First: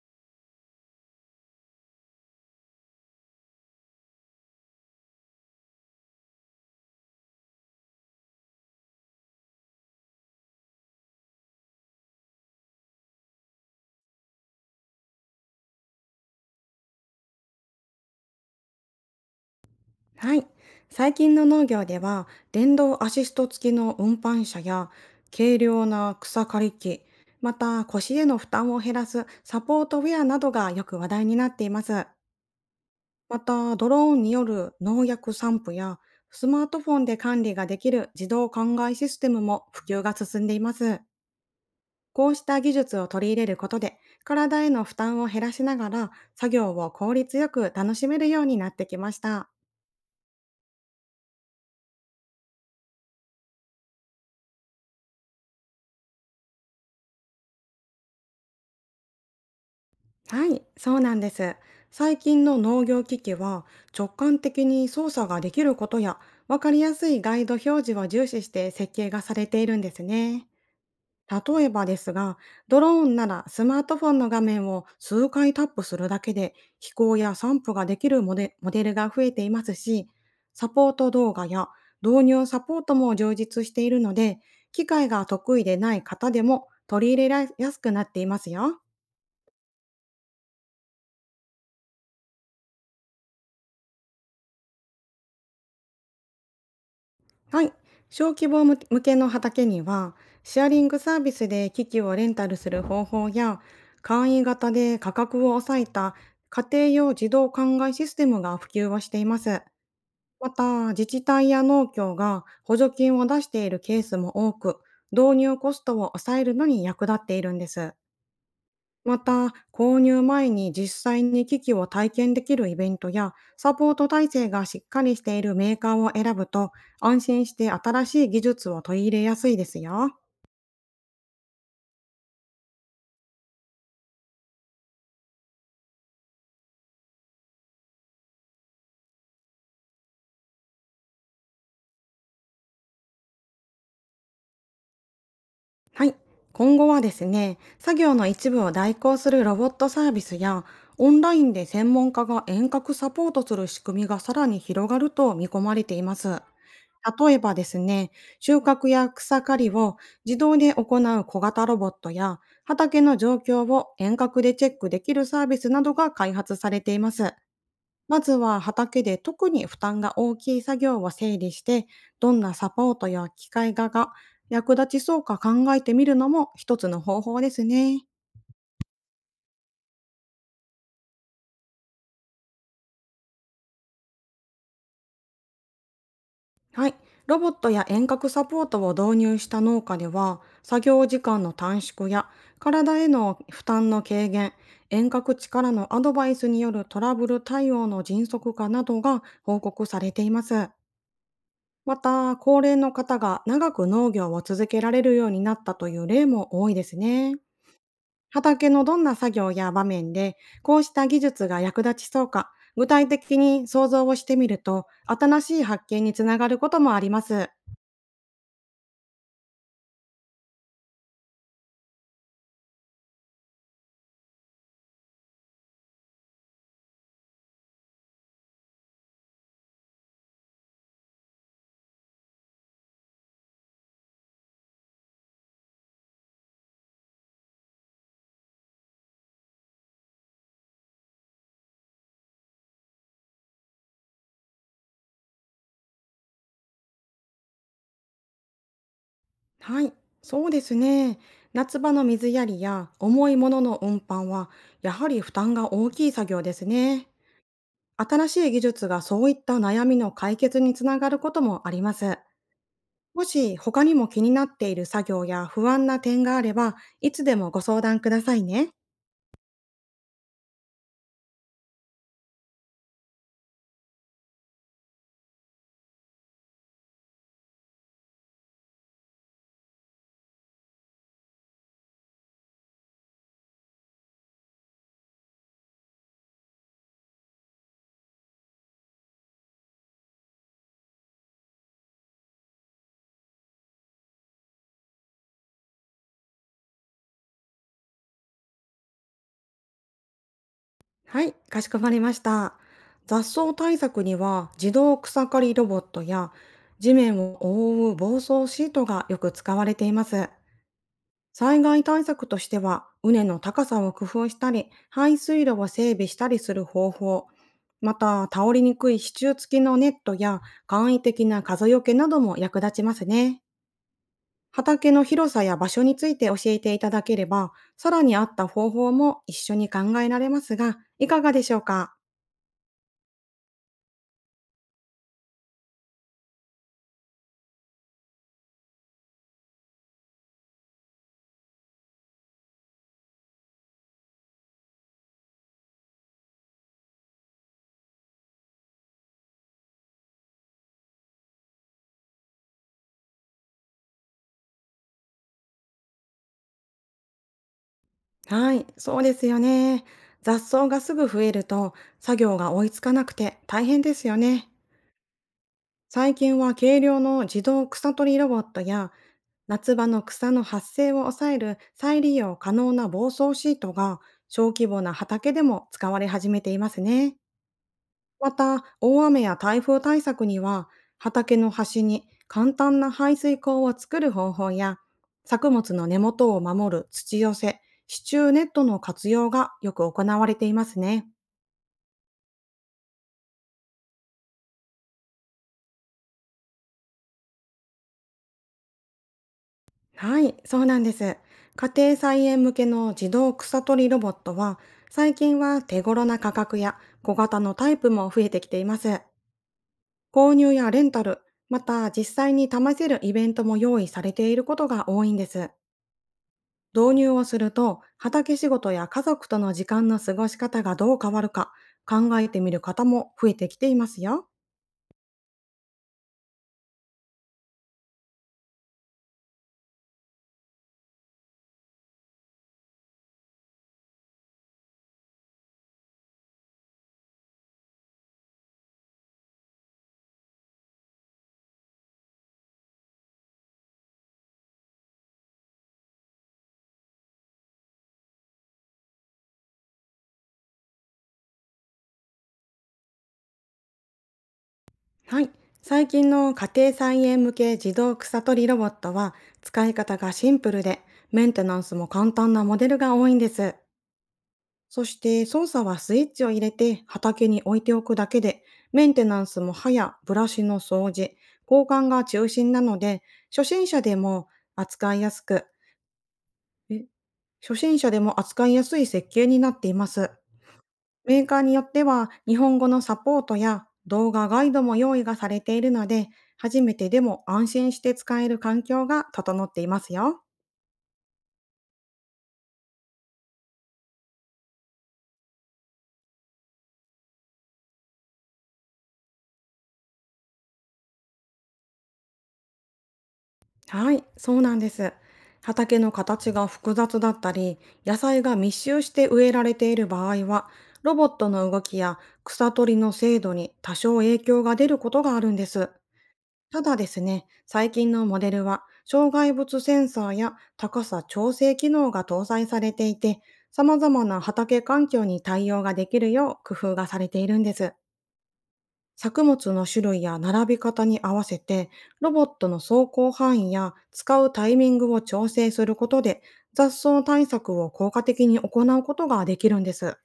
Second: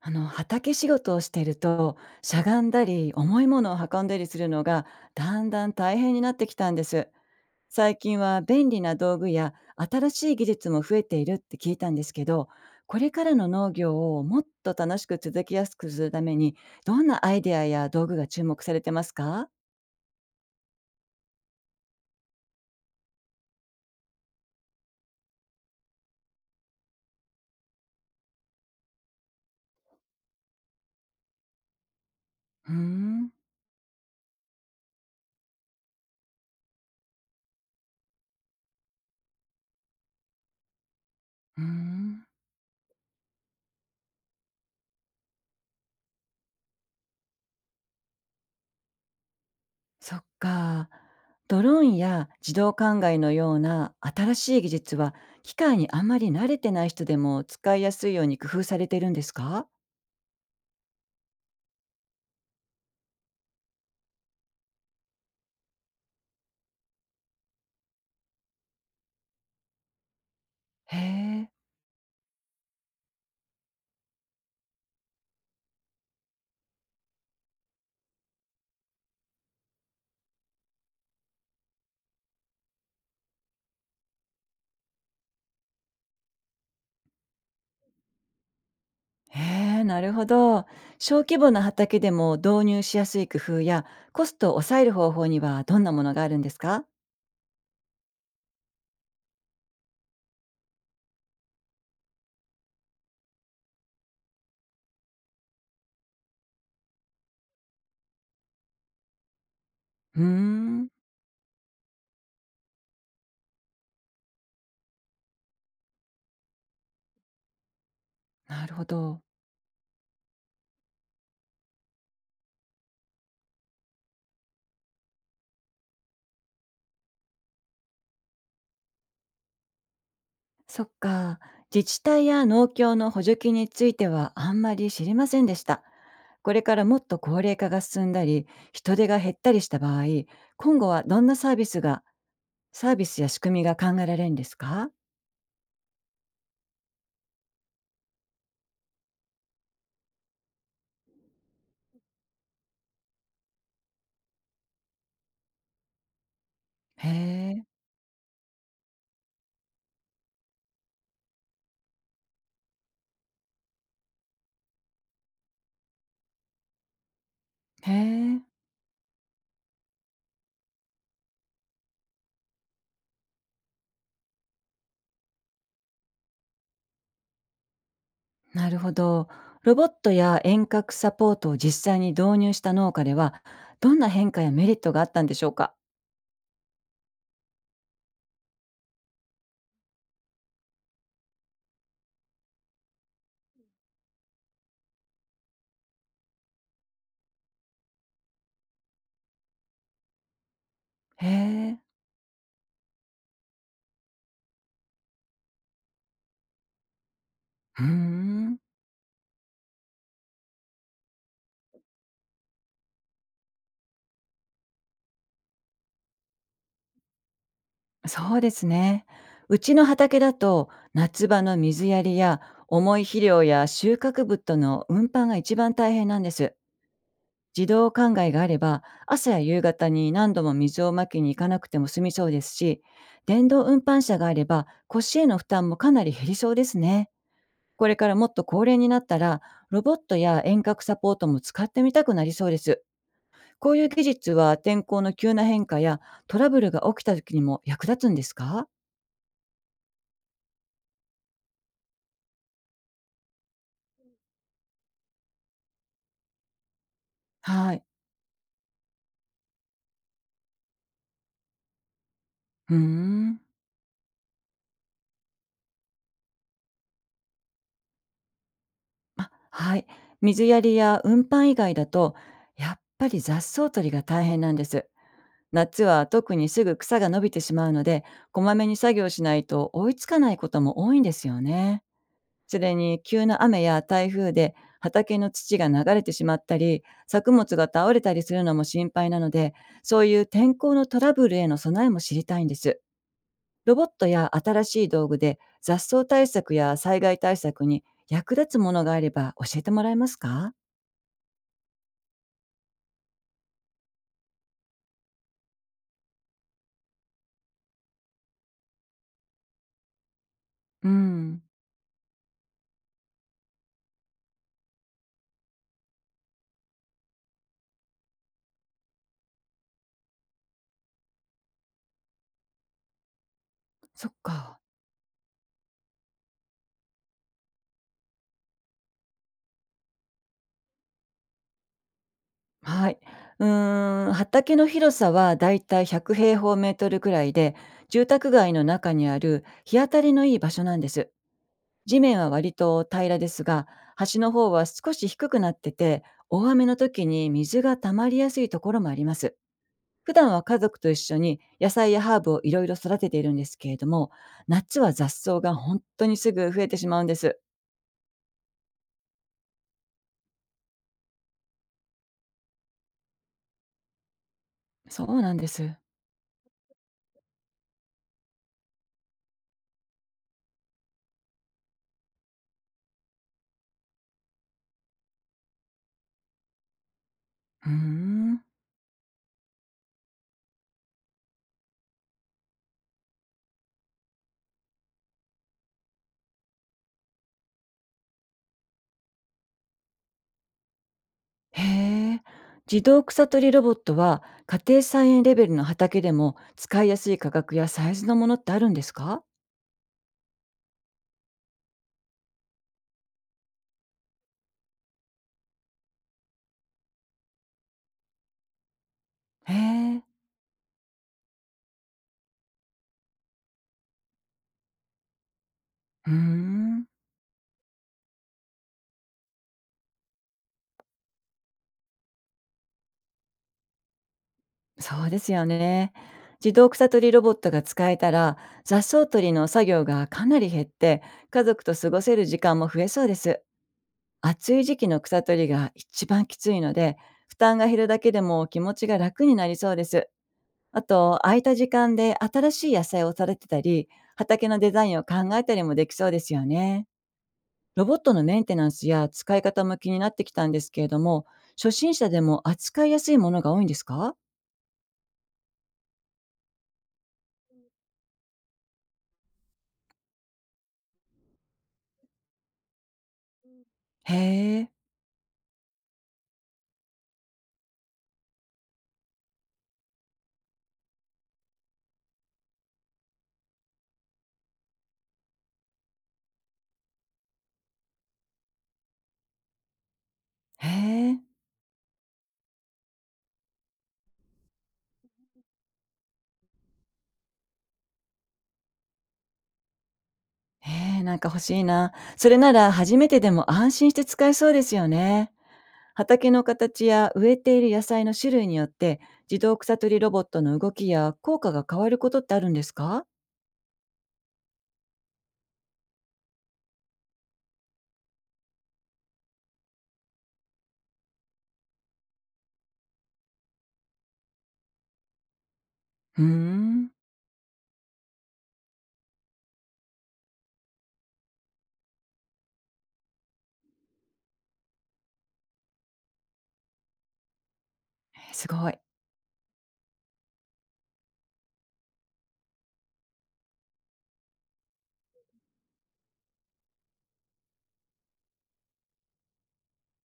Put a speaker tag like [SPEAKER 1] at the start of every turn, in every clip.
[SPEAKER 1] 畑仕事をしていると、しゃがんだり重いものを運んだりするのがだんだん大変になってきたんです。最近は便利な道具や新しい技術も増えているって聞いたんですけど、これからの農業をもっと楽しく続きやすくするためにどんなアイデアや道具が注目されてますか？
[SPEAKER 2] はい。最近の農業では、電動アシスト付きの運搬車や、軽量な草刈り機、また腰への負担を減らすサポートウェアなどがよく話題になっています。
[SPEAKER 1] うーん。
[SPEAKER 2] また、ドローンによる農薬散布や、スマートフォンで管理ができる自動灌漑システムも普及が進んでいます。
[SPEAKER 1] うーん。
[SPEAKER 2] こうした技術を取り入れることで、体への負担を減らしながら、作業を効率よく楽しめるようになってきました。
[SPEAKER 1] そっか。ドローンや自動灌漑のような新しい技術は、機械にあんまり慣れてない人でも使いやすいように工夫されてるんですか？
[SPEAKER 2] はい、そうなんです。最近の農業機器は、直感的に操作ができることや、分かりやすいガイド表示を重視して設計がされているんですね。
[SPEAKER 1] へえ。
[SPEAKER 2] 例えばですが、ドローンならスマートフォンの画面を数回タップするだけで飛行や散布ができるモデルが増えていますし、サポート動画や導入サポートも充実しているので、機械が得意でない方でも取り入れやすくなっていますよ。
[SPEAKER 1] へえ、なるほど。小規模な畑でも導入しやすい工夫やコストを抑える方法にはどんなものがあるんですか？
[SPEAKER 2] はい。小規模向けの畑には、シェアリングサービスで機器をレンタルする方法や、簡易型で価格を抑えた家庭用自動灌漑システムが普及をしています。
[SPEAKER 1] うー
[SPEAKER 2] ま
[SPEAKER 1] ん、
[SPEAKER 2] た、自治体や農協が補助金を出しているケースも多く、導入コストを抑えるのに役立っているんです。
[SPEAKER 1] なるほ
[SPEAKER 2] ま
[SPEAKER 1] ど。
[SPEAKER 2] た、購入前に実際に機器を体験できるイベントや、サポート体制がしっかりしているメーカーを選ぶと、安心して新しい技術を取り入れやすいですよ。
[SPEAKER 1] そっか。自治体や農協の補助金についてはあんまり知りませんでした。これからもっと高齢化が進んだり、人手が減ったりした場合、今後はどんなサービスや仕組みが考えられるんですか？
[SPEAKER 2] はい。今後はですね、作業の一部を代行するロボットサービスや、オンラインで専門家が遠隔サポートする仕組みがさらに広がると見込まれています。
[SPEAKER 1] へ
[SPEAKER 2] 例えば
[SPEAKER 1] え、
[SPEAKER 2] ですね、収穫や草刈りを自動で行う小型ロボットや、畑の状況を遠隔でチェックできるサービスなどが開発されています。
[SPEAKER 1] へ
[SPEAKER 2] まず
[SPEAKER 1] え、
[SPEAKER 2] は畑で特に負担が大きい作業を整理して、どんなサポートや機械画が役立ちそうか考えてみるのも一つの方法ですね。
[SPEAKER 1] なるほど。ロボットや遠隔サポートを実際に導入した農家では、どんな変化やメリットがあったんでしょうか？
[SPEAKER 2] はい。ロボットや遠隔サポートを導入した農家では、作業時間の短縮や、体への負担の軽減、遠隔地からのアドバイスによるトラブル対応の迅速化などが報告されています。
[SPEAKER 1] へえ、
[SPEAKER 2] また、高齢の方が長く農業を続けられるようになったという例も多いですね。
[SPEAKER 1] うーん、
[SPEAKER 2] 畑のどんな作業や場面で、こうした技術が役立ちそうか、具体的に想像をしてみると、新しい発見につながることもあります。
[SPEAKER 1] そうですね。うちの畑だと、夏場の水やりや、重い肥料や収穫物との運搬が一番大変なんです。自動灌漑があれば朝や夕方に何度も水をまきに行かなくても済みそうですし、電動運搬車があれば腰への負担もかなり減りそうですね。これからもっと高齢になったら、ロボットや遠隔サポートも使ってみたくなりそうです。こういう技術は天候の急な変化やトラブルが起きた時にも役立つんですか？
[SPEAKER 2] はい、そうですね。夏場の水やりや重いものの運搬は、やはり負担が大きい作業ですね。
[SPEAKER 1] はい。
[SPEAKER 2] 新しい技術がそういった悩みの解決につながることもあります。
[SPEAKER 1] うー
[SPEAKER 2] も
[SPEAKER 1] ん。
[SPEAKER 2] し他にも気になっている作業や不安な点があれば、いつでもご相談くださいね。
[SPEAKER 1] はい。水やりや運搬以外だと、やっぱり雑草取りが大変なんです。夏は特にすぐ草が伸びてしまうので、こまめに作業しないと追いつかないことも多いんですよね。それに急な雨や台風で畑の土が流れてしまったり、作物が倒れたりするのも心配なので、そういう天候のトラブルへの備えも知りたいんです。ロボットや新しい道具で雑草対策や災害対策に役立つものがあれば教えてもらえますか？
[SPEAKER 2] はい、かしこまりました。雑草対策には、自動草刈りロボットや地面を覆う防草シートがよく使われています。
[SPEAKER 1] うん、
[SPEAKER 2] 災害対策としては、畝の高さを工夫したり、排水路を整備したりする方法、また倒れにくい支柱付きのネットや簡易的な風よけなども役立ちますね。
[SPEAKER 1] そっか。
[SPEAKER 2] 畑の広さや場所について教えていただければ、さらに合った方法も一緒に考えられますが、いかがでしょうか？
[SPEAKER 1] はい。うーん、畑の広さはだいたい100平方メートルくらいで、住宅街の中にある日当たりのいい場所なんです。地面は割と平らですが、端の方は少し低くなってて、大雨の時に水が溜まりやすいところもあります。普段は家族と一緒に野菜やハーブをいろいろ育てているんですけれども、夏は雑草が本当にすぐ増えてしまうんです。
[SPEAKER 2] はい、そうですよね。雑草がすぐ増えると、作業が追いつかなくて大変ですよね。
[SPEAKER 1] そうなんです。
[SPEAKER 2] 最近は軽量の自動草取りロボットや、夏場の草の発生を抑える再利用可能な防草シートが、小規模な畑でも使われ始めていますね。
[SPEAKER 1] うー
[SPEAKER 2] ま
[SPEAKER 1] ん。
[SPEAKER 2] た、大雨や台風対策には、畑の端に簡単な排水溝を作る方法や、作物の根元を守る土寄せ、支柱ネットの活用がよく行われていますね。
[SPEAKER 1] へえ。自動草取りロボットは家庭菜園レベルの畑でも使いやすい価格やサイズのものってあるんですか？
[SPEAKER 2] はい、そうなんです。家庭菜園向けの自動草取りロボットは、最近は手頃な価格や小型のタイプも増えてきています。
[SPEAKER 1] へえ。
[SPEAKER 2] 購入やレンタル、また実際に試せるイベントも用意されていることが多いんです。
[SPEAKER 1] うーん。
[SPEAKER 2] 導入をすると、畑仕事や家族との時間の過ごし方がどう変わるか考えてみる方も増えてきていますよ。
[SPEAKER 1] そうですよね。自動草取りロボットが使えたら、雑草取りの作業がかなり減って、家族と過ごせる時間も増えそうです。暑い時期の草取りが一番きついので、負担が減るだけでも気持ちが楽になりそうです。あと、空いた時間で新しい野菜を育てたり、畑のデザインを考えたりもできそうですよね。ロボットのメンテナンスや使い方も気になってきたんですけれども、初心者でも扱いやすいものが多いんですか？
[SPEAKER 2] はい。最近の家庭菜園向け自動草取りロボットは、使い方がシンプルで、メンテナンスも簡単なモデルが多いんです。
[SPEAKER 1] へえ、
[SPEAKER 2] そして、操作はスイッチを入れて畑に置いておくだけで、メンテナンスも歯やブラシの掃除、交換が中心なので、初心者でも扱いやすくえ初心者でも扱いやすい設計になっています。
[SPEAKER 1] へえ、
[SPEAKER 2] メーカーによっては日本語のサポートや動画ガイドも用意がされているので、初めてでも安心して使える環境が整っていますよ。
[SPEAKER 1] へえ、なんか欲しいな。それなら初めてでも安心して使えそうですよね。畑の形や植えている野菜の種類によって、自動草取りロボットの動きや効果が変わることってあるんですか？
[SPEAKER 2] はい、そうなんです。畑の形が複雑だったり、野菜が密集して植えられている場合は、ロボットの動きや草取りの精度に多少影響が出ることがあるんです。
[SPEAKER 1] うー
[SPEAKER 2] ただで
[SPEAKER 1] ん、
[SPEAKER 2] すね、最近のモデルは、障害物センサーや高さ調整機能が搭載されていて、様々な畑環境に対応ができるよう工夫がされているんです。
[SPEAKER 1] すごい。
[SPEAKER 2] 作物の種類や並び方に合わせて、ロボットの走行範囲や使うタイミングを調整することで、雑草対策を効果的に行うことができるんです。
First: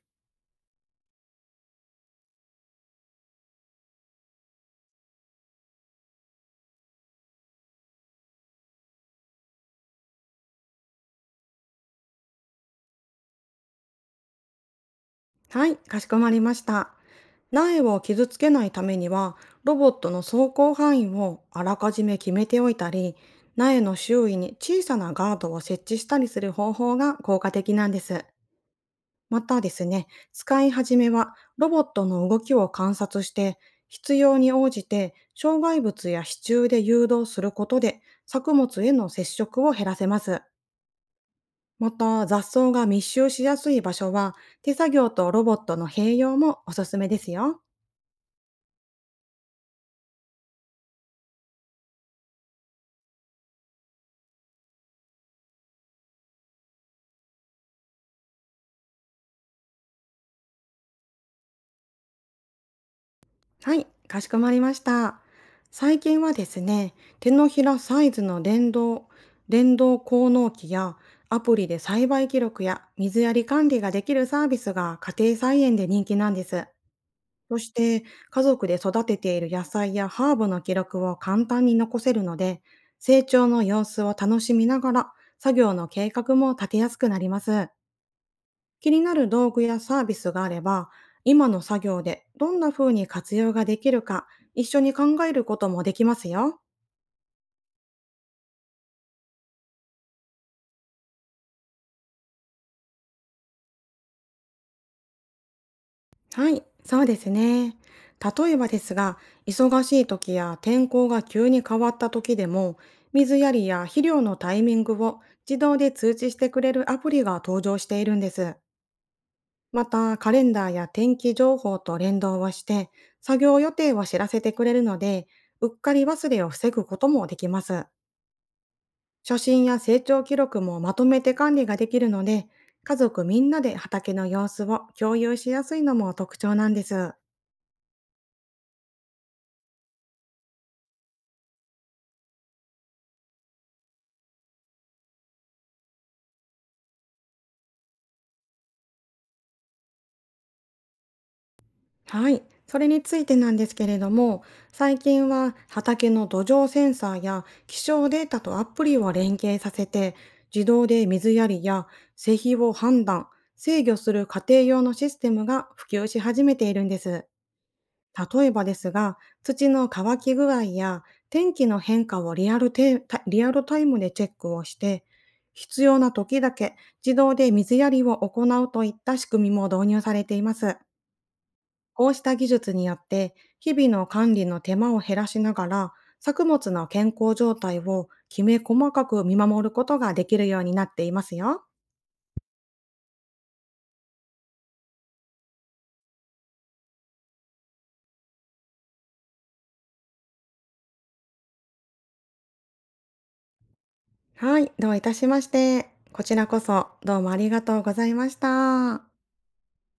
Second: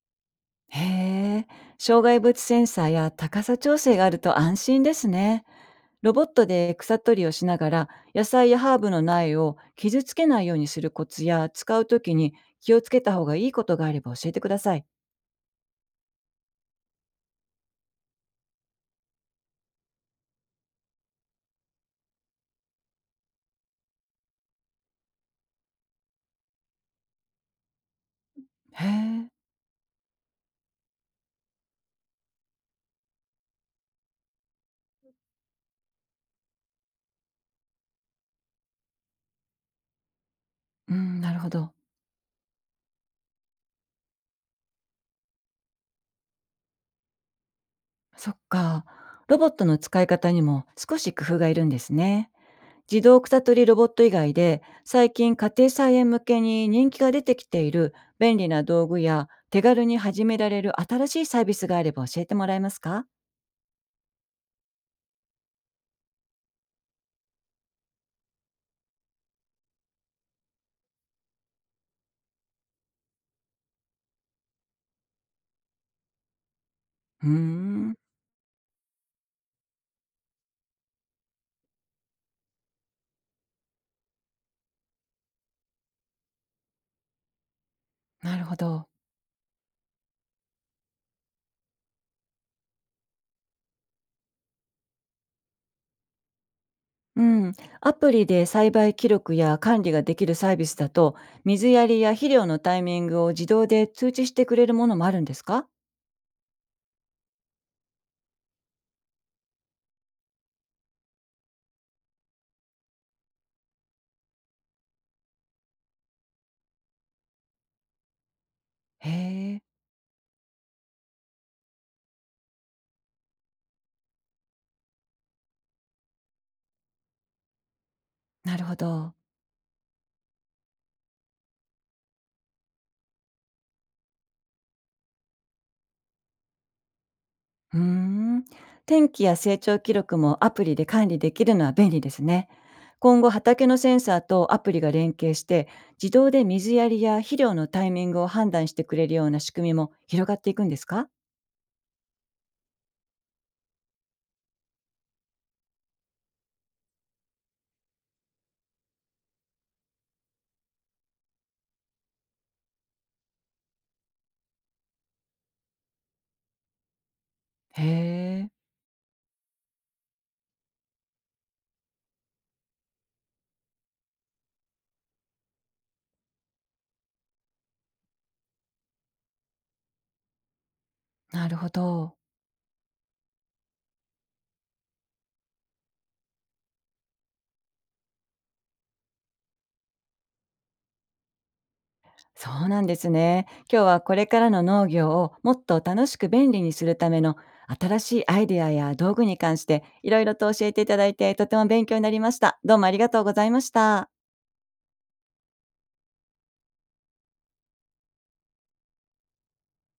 [SPEAKER 1] へえ、障害物センサーや高さ調整があると安心ですね。ロボットで草取りをしながら野菜やハーブの苗を傷つけないようにするコツや使うときに気をつけた方がいいことがあれば教えてください。
[SPEAKER 2] はい、かしこまりました。苗を傷つけないためには、ロボットの走行範囲をあらかじめ決めておいたり、苗の周囲に小さなガードを設置したりする方法が効果的なんです。
[SPEAKER 1] へえ、
[SPEAKER 2] またですね、使い始めはロボットの動きを観察して、必要に応じて障害物や支柱で誘導することで、作物への接触を減らせます。
[SPEAKER 1] うん、なるほど。
[SPEAKER 2] また、雑草が密集しやすい場所は、手作業とロボットの併用もおすすめですよ。
[SPEAKER 1] そっか。ロボットの使い方にも少し工夫がいるんですね。自動草取りロボット以外で最近家庭菜園向けに人気が出てきている便利な道具や手軽に始められる新しいサービスがあれば教えてもらえますか？
[SPEAKER 2] はい、かしこまりました。最近はですね、手のひらサイズの電動、電動耕能機や、アプリで栽培記録や水やり管理ができるサービスが家庭菜園で人気なんです。
[SPEAKER 1] うー
[SPEAKER 2] そし
[SPEAKER 1] ん、
[SPEAKER 2] て、家族で育てている野菜やハーブの記録を簡単に残せるので、成長の様子を楽しみながら、作業の計画も立てやすくなります。
[SPEAKER 1] なるほど。
[SPEAKER 2] 気になる道具やサービスがあれば、今の作業でどんな風に活用ができるか、一緒に考えることもできますよ。
[SPEAKER 1] うん、アプリで栽培記録や管理ができるサービスだと、水やりや肥料のタイミングを自動で通知してくれるものもあるんですか？
[SPEAKER 2] はい、そうですね。例えばですが、忙しい時や天候が急に変わった時でも、水やりや肥料のタイミングを自動で通知してくれるアプリが登場しているんです。
[SPEAKER 1] へえ、
[SPEAKER 2] また、カレンダーや天気情報と連動をして、作業予定を知らせてくれるので、うっかり忘れを防ぐこともできます。
[SPEAKER 1] なるほど。
[SPEAKER 2] 写真や成長記録もまとめて管理ができるので、家族みんなで畑の様子を共有しやすいのも特徴なんです。
[SPEAKER 1] うーん。天気や成長記録もアプリで管理できるのは便利ですね。今後畑のセンサーとアプリが連携して自動で水やりや肥料のタイミングを判断してくれるような仕組みも広がっていくんですか？
[SPEAKER 2] はい、それについてなんですけれども、最近は畑の土壌センサーや気象データとアプリを連携させて、自動で水やりや施肥を判断、制御する家庭用のシステムが普及し始めているんです。
[SPEAKER 1] へ
[SPEAKER 2] 例
[SPEAKER 1] え、
[SPEAKER 2] えばですが、土の乾き具合や天気の変化をリアルタイムでチェックをして、必要な時だけ自動で水やりを行うといった仕組みも導入されています。
[SPEAKER 1] なるほ
[SPEAKER 2] こう
[SPEAKER 1] ど。
[SPEAKER 2] した技術によって、日々の管理の手間を減らしながら、作物の健康状態をきめ細かく見守ることができるようになっていますよ。
[SPEAKER 1] そうなんですね。今日はこれからの農業をもっと楽しく便利にするための新しいアイデアや道具に関していろいろと教えていただいてとても勉強になりました。どうもありがとうございました。
[SPEAKER 2] はい、どういたしまして。こちらこそどうもありがとうございました。